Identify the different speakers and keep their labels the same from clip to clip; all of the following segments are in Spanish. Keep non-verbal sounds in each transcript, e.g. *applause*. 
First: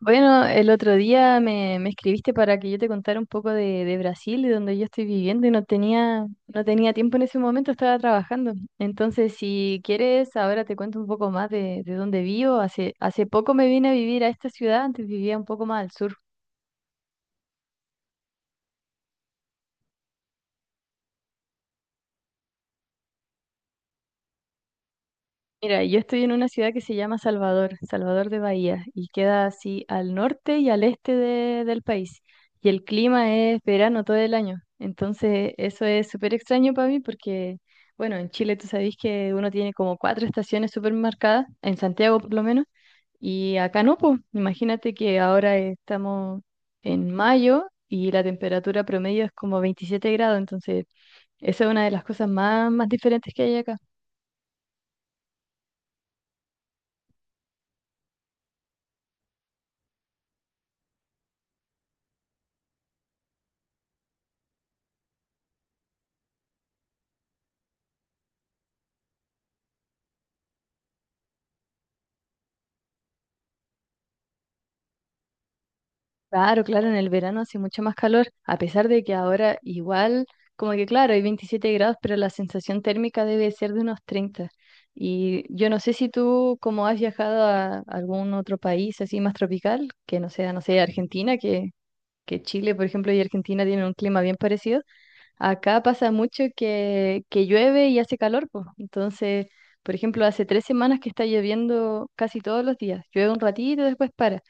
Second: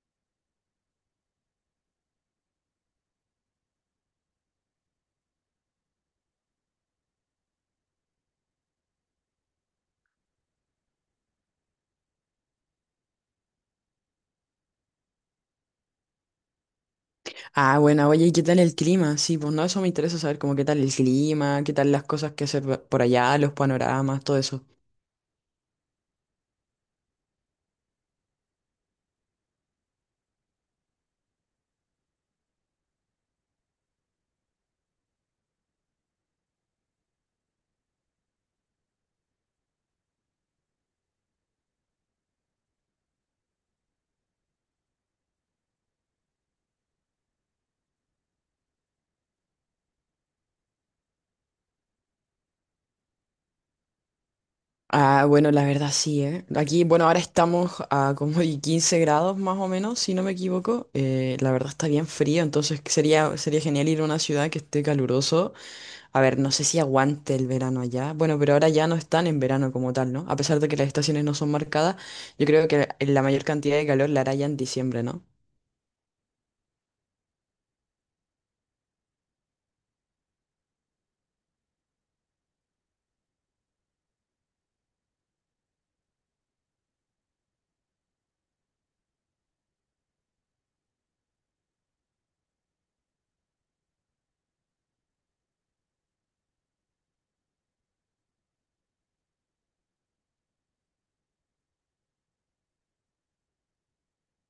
Speaker 1: Bueno, el otro día me escribiste para que yo te contara un poco de Brasil y donde yo estoy viviendo y no tenía tiempo en ese momento, estaba trabajando. Entonces, si quieres, ahora te cuento un poco más de dónde vivo. Hace poco me vine a vivir a esta ciudad, antes vivía un poco más al sur.
Speaker 2: Ah, bueno, oye, ¿y qué tal el clima? Sí, pues no, eso me interesa saber, como qué tal el clima, qué tal las cosas que hacer por allá, los panoramas, todo eso.
Speaker 1: Mira, yo estoy en una ciudad que se llama Salvador, Salvador de Bahía, y queda así al norte y al este del país. Y el clima es verano todo el año. Entonces, eso es súper extraño para mí porque bueno, en Chile tú sabes que uno tiene como cuatro estaciones súper marcadas, en Santiago por lo menos, y acá no, pues. Imagínate que ahora estamos en mayo y la temperatura promedio es como 27 grados, entonces esa es una de las cosas más diferentes que hay acá.
Speaker 2: Ah, bueno, la verdad sí, ¿eh? Aquí, bueno, ahora estamos a como y 15 grados más o menos, si no me equivoco. La verdad está bien frío, entonces sería genial ir a una ciudad que esté caluroso. A ver, no sé si aguante el verano allá. Bueno, pero ahora ya no están en verano como tal, ¿no? A pesar de que las estaciones no son marcadas, yo creo que la mayor cantidad de calor la hará ya en diciembre, ¿no?
Speaker 1: Claro, claro, en el verano hace mucho más calor, a pesar de que ahora igual, como que claro, hay 27 grados, pero la sensación térmica debe ser de unos 30. Y yo no sé si tú, como has viajado a algún otro país así más tropical, que no sea, no sé, Argentina, que Chile, por ejemplo, y Argentina tienen un clima bien parecido. Acá pasa mucho que llueve y hace calor, pues. Entonces, por ejemplo, hace 3 semanas que está lloviendo casi todos los días. Llueve un ratito y después para.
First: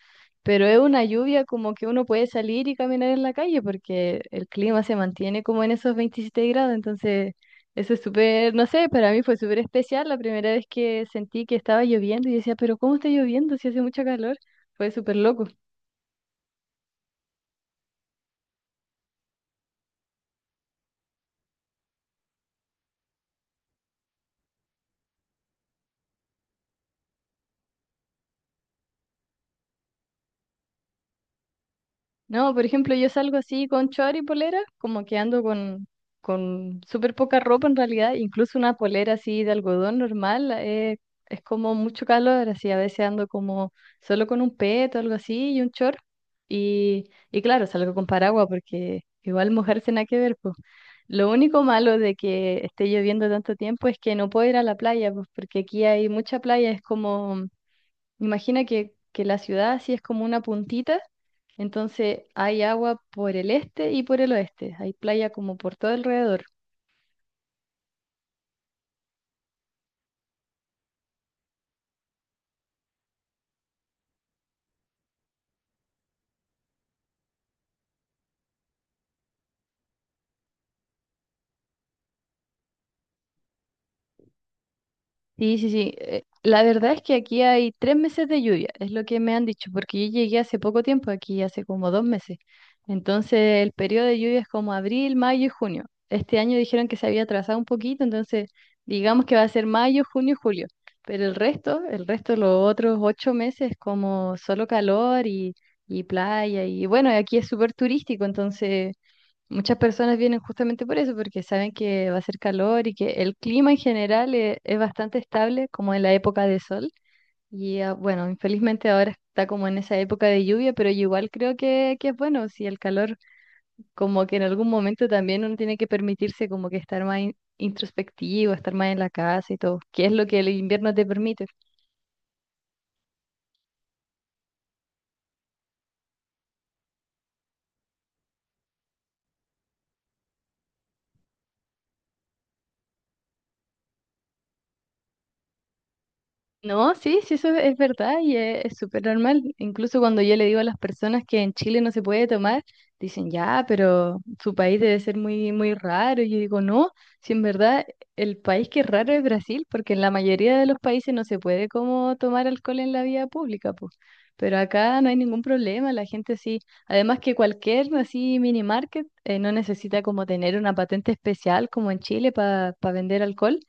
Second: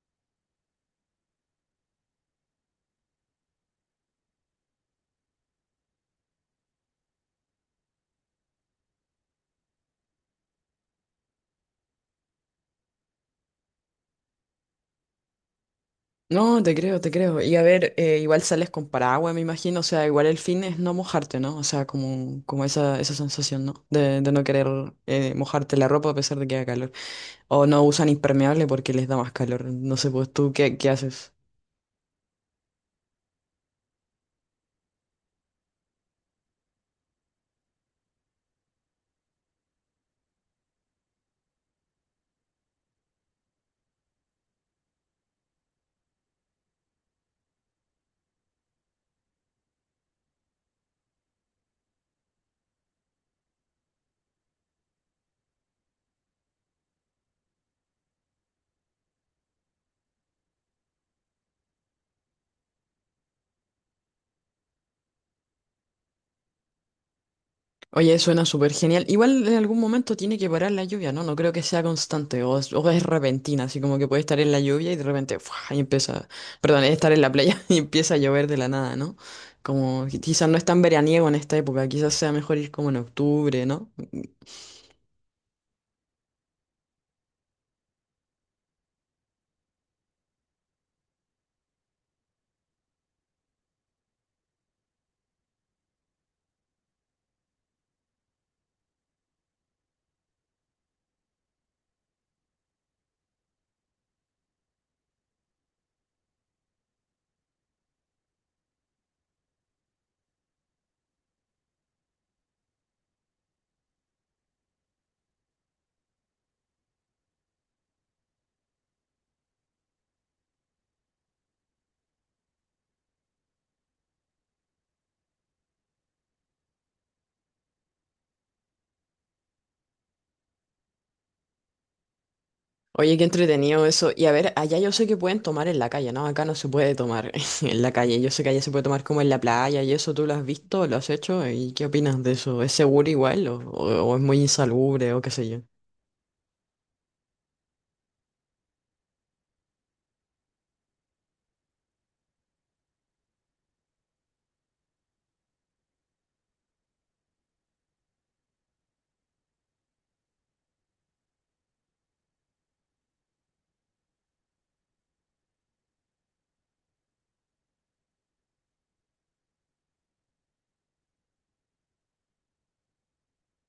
Speaker 1: Pero es una lluvia como que uno puede salir y caminar en la calle porque el clima se mantiene como en esos 27 grados. Entonces, eso es súper, no sé, para mí fue súper especial la primera vez que sentí que estaba lloviendo y decía, pero ¿cómo está lloviendo si hace mucho calor? Fue súper loco.
Speaker 2: No, te creo, te creo. Y a ver, igual sales con paraguas, me imagino. O sea, igual el fin es no mojarte, ¿no? O sea, como, como esa sensación, ¿no? De no querer mojarte la ropa a pesar de que haga calor. O no usan impermeable porque les da más calor. No sé, pues tú, ¿qué haces?
Speaker 1: No, por ejemplo, yo salgo así con short y polera, como que ando con súper poca ropa en realidad, incluso una polera así de algodón normal, es como mucho calor, así a veces ando como solo con un peto, algo así, y un short, y, y claro, salgo con paraguas porque igual mojarse nada que ver, pues. Lo único malo de que esté lloviendo tanto tiempo es que no puedo ir a la playa, pues porque aquí hay mucha playa, es como, imagina que la ciudad así es como una puntita, entonces hay agua por el este y por el oeste. Hay playa como por todo alrededor.
Speaker 2: Oye, suena súper genial. Igual en algún momento tiene que parar la lluvia, ¿no? No creo que sea constante o es repentina, así como que puede estar en la lluvia y de repente, ¡fua! Y empieza, perdón, estar en la playa *laughs* y empieza a llover de la nada, ¿no? Como quizás no es tan veraniego en esta época, quizás sea mejor ir como en octubre, ¿no?
Speaker 1: Sí, sí, sí. La verdad es que aquí hay tres meses de lluvia, es lo que me han dicho, porque yo llegué hace poco tiempo aquí, hace como 2 meses. Entonces el periodo de lluvia es como abril, mayo y junio. Este año dijeron que se había atrasado un poquito, entonces digamos que va a ser mayo, junio y julio. Pero el resto, los otros 8 meses, como solo calor y playa. Y bueno, aquí es súper turístico, entonces muchas personas vienen justamente por eso, porque saben que va a ser calor y que el clima en general es bastante estable, como en la época de sol. Y ah, bueno, infelizmente ahora está como en esa época de lluvia, pero yo igual creo que es bueno, si el calor, como que en algún momento también uno tiene que permitirse como que estar más introspectivo, estar más en la casa y todo, que es lo que el invierno te permite.
Speaker 2: Oye, qué entretenido eso. Y a ver, allá yo sé que pueden tomar en la calle, ¿no? Acá no se puede tomar *laughs* en la calle. Yo sé que allá se puede tomar como en la playa y eso tú lo has visto, lo has hecho. ¿Y qué opinas de eso? ¿Es seguro igual o es muy insalubre o qué sé yo?
Speaker 1: No, sí, sí, eso es verdad y es súper normal. Incluso cuando yo le digo a las personas que en Chile no se puede tomar, dicen, ya, pero su país debe ser muy, muy raro. Y yo digo, no, si en verdad el país que es raro es Brasil, porque en la mayoría de los países no se puede como tomar alcohol en la vía pública, pues. Pero acá no hay ningún problema, la gente sí. Además que cualquier así mini market no necesita como tener una patente especial como en Chile para vender alcohol,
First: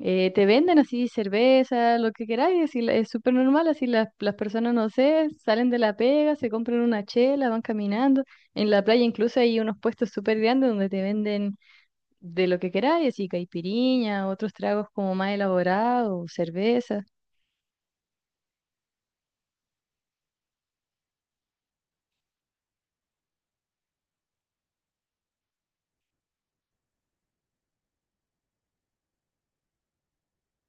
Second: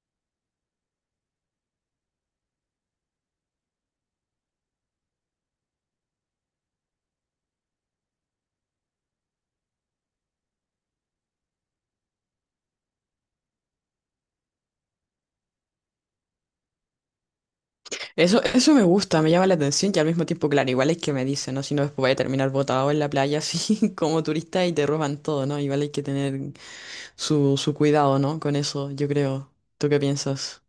Speaker 1: te venden así cerveza, lo que queráis, así es súper normal, así las personas, no sé, salen de la pega, se compran una chela, van caminando. En la playa incluso hay unos puestos súper grandes donde te venden de lo que queráis, así caipiriña, otros tragos como más elaborados, cerveza.
Speaker 2: Eso me gusta, me llama la atención y al mismo tiempo, claro, igual es que me dicen, ¿no? Si no, después voy a terminar botado en la playa así *laughs* como turista y te roban todo, ¿no? Igual hay que tener su cuidado, ¿no? Con eso, yo creo. ¿Tú qué piensas?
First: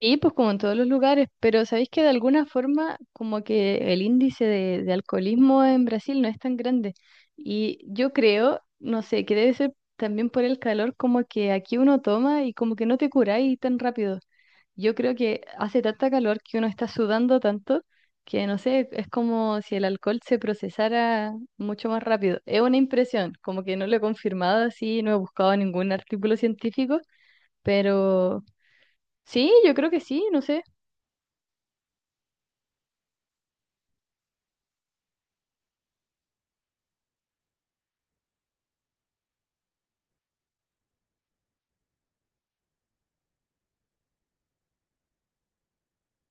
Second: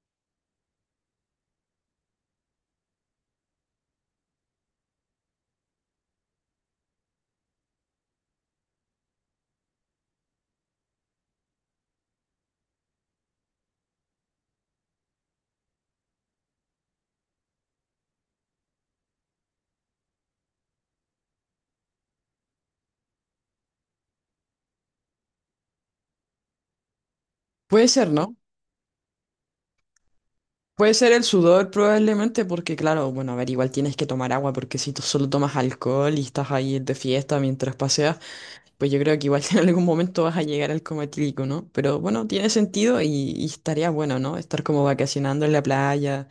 Speaker 1: Sí, pues como en todos los lugares, pero sabéis que de alguna forma como que el índice de alcoholismo en Brasil no es tan grande. Y yo creo, no sé, que debe ser también por el calor, como que aquí uno toma y como que no te curáis tan rápido. Yo creo que hace tanta calor que uno está sudando tanto que no sé, es como si el alcohol se procesara mucho más rápido. Es una impresión, como que no lo he confirmado así, no he buscado ningún artículo científico,
Speaker 2: Puede ser, ¿no?
Speaker 1: pero... Sí, yo creo que sí, no sé.
Speaker 2: Puede ser el sudor probablemente porque, claro, bueno, a ver, igual tienes que tomar agua porque si tú solo tomas alcohol y estás ahí de fiesta mientras paseas, pues yo creo que igual *laughs* en algún momento vas a llegar al coma etílico, ¿no? Pero bueno, tiene sentido y estaría bueno, ¿no? Estar como vacacionando en la playa,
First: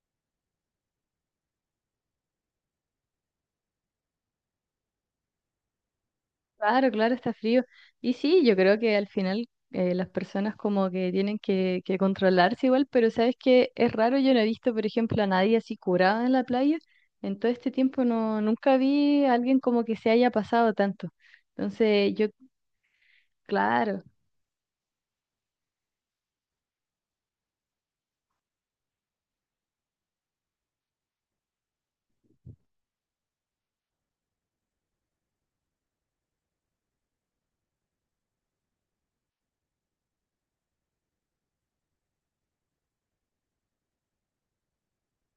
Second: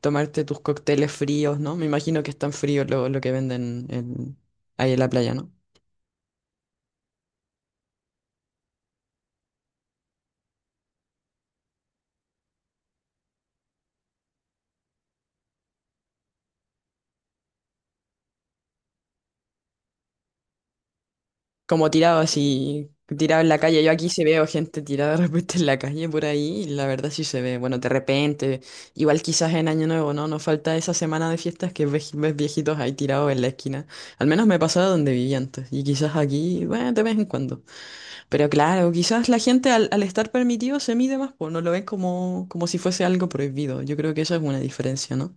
Speaker 2: tomarte tus cócteles fríos, ¿no? Me imagino que están fríos lo que venden ahí en la playa, ¿no?
Speaker 1: Claro, claro, está frío. Y sí, yo creo que al final las personas como que tienen que controlarse igual, pero sabes que es raro, yo no he visto, por ejemplo, a nadie así curada en la playa. En todo este tiempo no, nunca vi a alguien como que se haya pasado tanto.
Speaker 2: Como
Speaker 1: Entonces,
Speaker 2: tirado
Speaker 1: yo,
Speaker 2: así, tirado en la calle. Yo
Speaker 1: claro.
Speaker 2: aquí se veo gente tirada de repente en la calle por ahí y la verdad sí se ve. Bueno, de repente, igual quizás en Año Nuevo, ¿no? Nos falta esa semana de fiestas que ves, ves viejitos ahí tirados en la esquina. Al menos me pasaba donde vivía antes y quizás aquí, bueno, de vez en cuando. Pero claro, quizás la gente al estar permitido se mide más, pues no lo ven como, como si fuese algo prohibido. Yo creo que eso es una diferencia, ¿no?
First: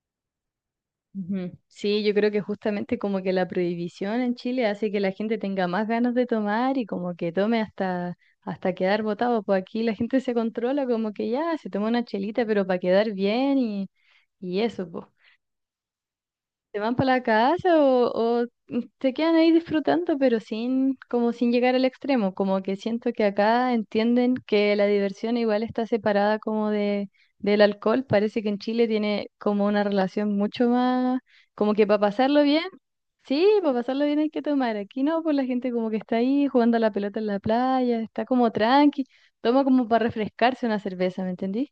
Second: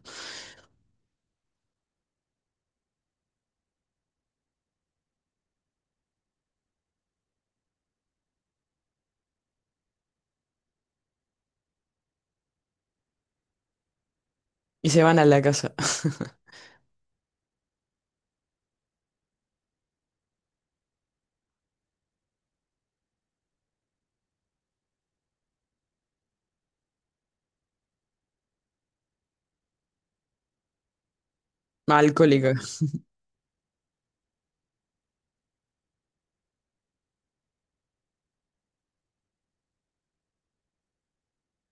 Speaker 1: Ujú. Sí, yo creo que justamente como que la prohibición en Chile hace que la gente tenga más ganas de tomar y como que tome hasta quedar botado. Pues aquí la gente se controla como que ya se toma una chelita, pero para quedar bien y eso,
Speaker 2: Y se
Speaker 1: pues
Speaker 2: van a la casa. *laughs*
Speaker 1: se van para la casa o se quedan ahí disfrutando, pero sin, como sin llegar al extremo, como que siento que acá entienden que la diversión igual está separada como de, del alcohol, parece que en Chile tiene como una relación mucho más, como que
Speaker 2: Más
Speaker 1: para pasarlo
Speaker 2: alcohólica.
Speaker 1: bien, sí, para pasarlo bien hay que tomar, aquí no, pues la gente como que está ahí jugando a la pelota en la playa, está como tranqui, toma como para refrescarse una cerveza, ¿me entendí?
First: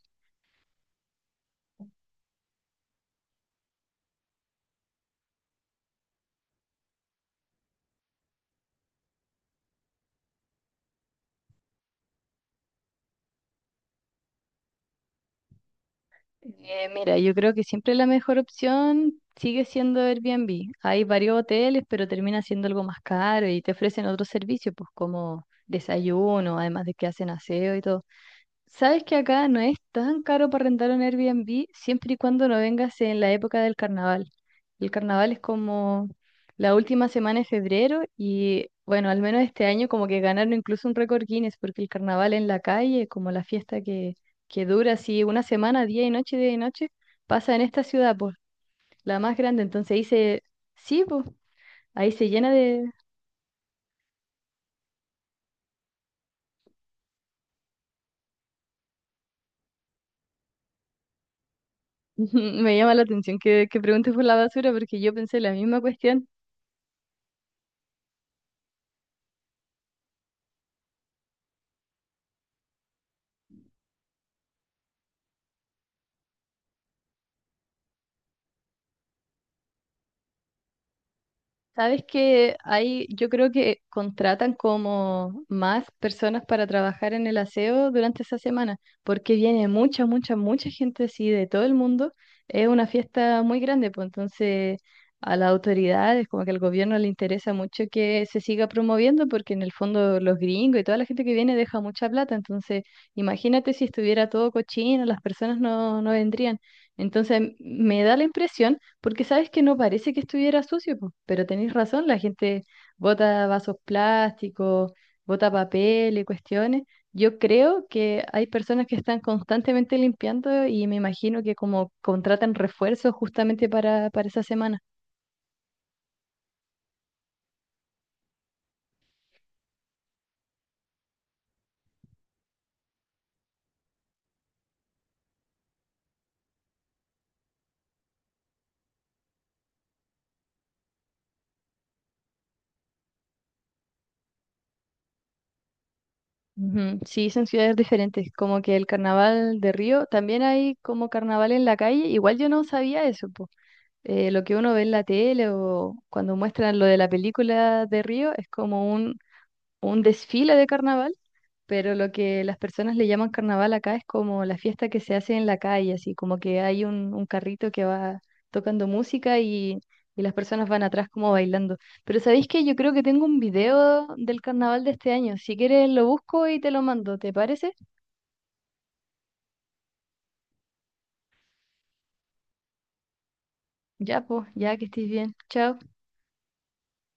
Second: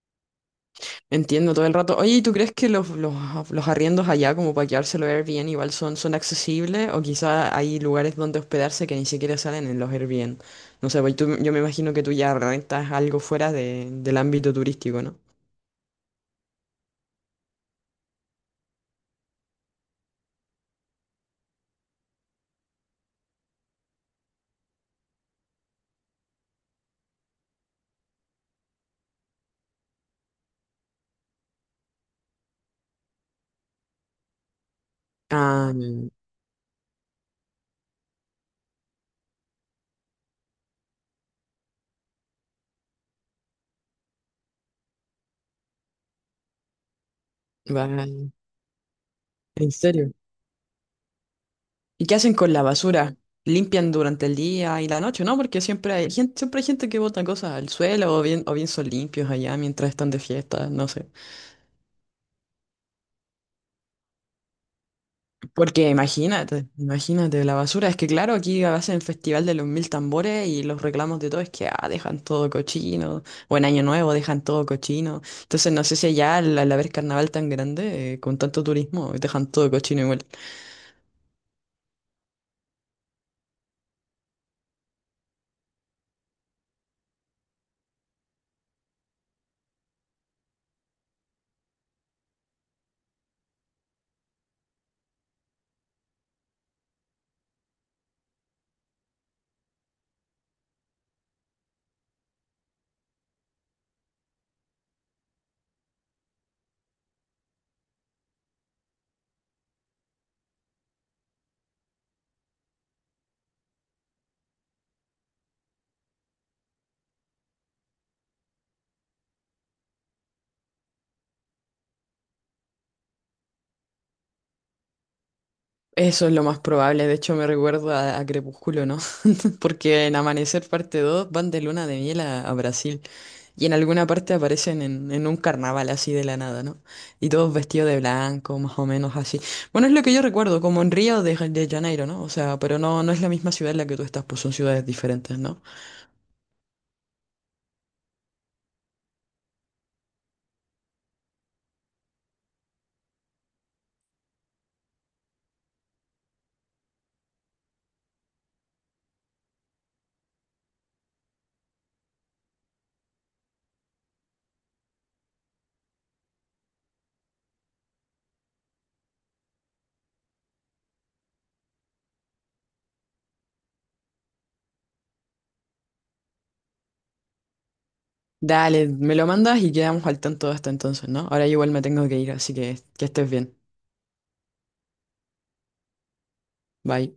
Speaker 2: Entiendo todo el rato. Oye, ¿y tú crees que los arriendos allá, como para quedárselo Airbnb, igual son, son accesibles? O quizás hay lugares donde hospedarse que ni siquiera salen en los Airbnb. No sé, yo me imagino que tú ya rentas algo fuera del ámbito turístico, ¿no?
Speaker 1: Mira, yo creo que siempre la mejor opción sigue siendo Airbnb. Hay varios hoteles, pero termina siendo algo más caro y te ofrecen otros servicios, pues como desayuno, además de que hacen aseo y todo. Sabes que acá no es tan caro para rentar un Airbnb siempre y cuando no vengas en la época del carnaval. El carnaval es
Speaker 2: Ah,
Speaker 1: como la última semana de febrero y bueno, al menos este año como que ganaron incluso un récord Guinness porque el carnaval en la calle, como la fiesta que dura así una semana, día y noche, pasa en esta ciudad,
Speaker 2: vale.
Speaker 1: pues, la más grande.
Speaker 2: ¿En
Speaker 1: Entonces
Speaker 2: serio?
Speaker 1: dice, sí, pues,
Speaker 2: ¿Y
Speaker 1: ahí
Speaker 2: qué
Speaker 1: se
Speaker 2: hacen con
Speaker 1: llena
Speaker 2: la
Speaker 1: de...
Speaker 2: basura? ¿Limpian durante el día y la noche? No, porque siempre hay gente que bota cosas al suelo o bien son limpios allá mientras están de fiesta, no sé.
Speaker 1: *laughs* Me llama la atención que preguntes por la basura porque yo pensé la misma
Speaker 2: Porque
Speaker 1: cuestión.
Speaker 2: imagínate, imagínate, la basura. Es que claro, aquí hacen el Festival de los Mil Tambores y los reclamos de todo es que ah, dejan todo cochino, o en Año Nuevo dejan todo cochino. Entonces no sé si allá al haber carnaval tan grande, con tanto turismo, dejan todo cochino igual.
Speaker 1: Sabes que hay, yo creo que contratan como más personas para trabajar en el aseo durante esa semana, porque viene mucha, mucha, mucha gente así de todo el mundo. Es una fiesta muy grande, pues entonces a las autoridades, como que al gobierno le interesa mucho que se siga promoviendo, porque en el fondo los gringos y toda la gente que viene deja mucha plata. Entonces, imagínate si estuviera todo cochino, las personas no, no vendrían. Entonces, me da la impresión porque sabes que no parece que estuviera sucio, po, pero tenéis razón, la gente bota vasos plásticos, bota papel y cuestiones. Yo creo que hay personas que están constantemente limpiando y me imagino que como contratan refuerzos justamente para esa semana.
Speaker 2: Eso es lo más probable, de hecho me recuerdo a Crepúsculo, ¿no? Porque en Amanecer parte Dos van de luna de miel a Brasil y en alguna parte aparecen en un carnaval así de la nada, ¿no? Y todos vestidos de blanco, más o menos así. Bueno, es lo que yo recuerdo, como en Río de Janeiro, ¿no? O sea, pero no, no es la misma ciudad en la que tú estás, pues son ciudades diferentes, ¿no?
Speaker 1: Ujú. Sí, son ciudades diferentes, como que el carnaval de Río, también hay como carnaval en la calle, igual yo no sabía eso, po. Lo que uno ve en la tele o cuando muestran lo de la película de Río es como un desfile de carnaval, pero lo que las personas le llaman carnaval acá es como la fiesta que se hace en la calle, así como que hay un carrito que va tocando música y las personas van atrás como bailando. Pero ¿sabéis que yo creo que tengo un video del carnaval de este año? Si quieres lo busco y te lo mando, ¿te parece?
Speaker 2: Dale, me lo mandas y quedamos al tanto hasta entonces, ¿no? Ahora igual me tengo que ir, así que estés bien.
Speaker 1: Ya, pues, ya que estés bien. Chao.
Speaker 2: Bye.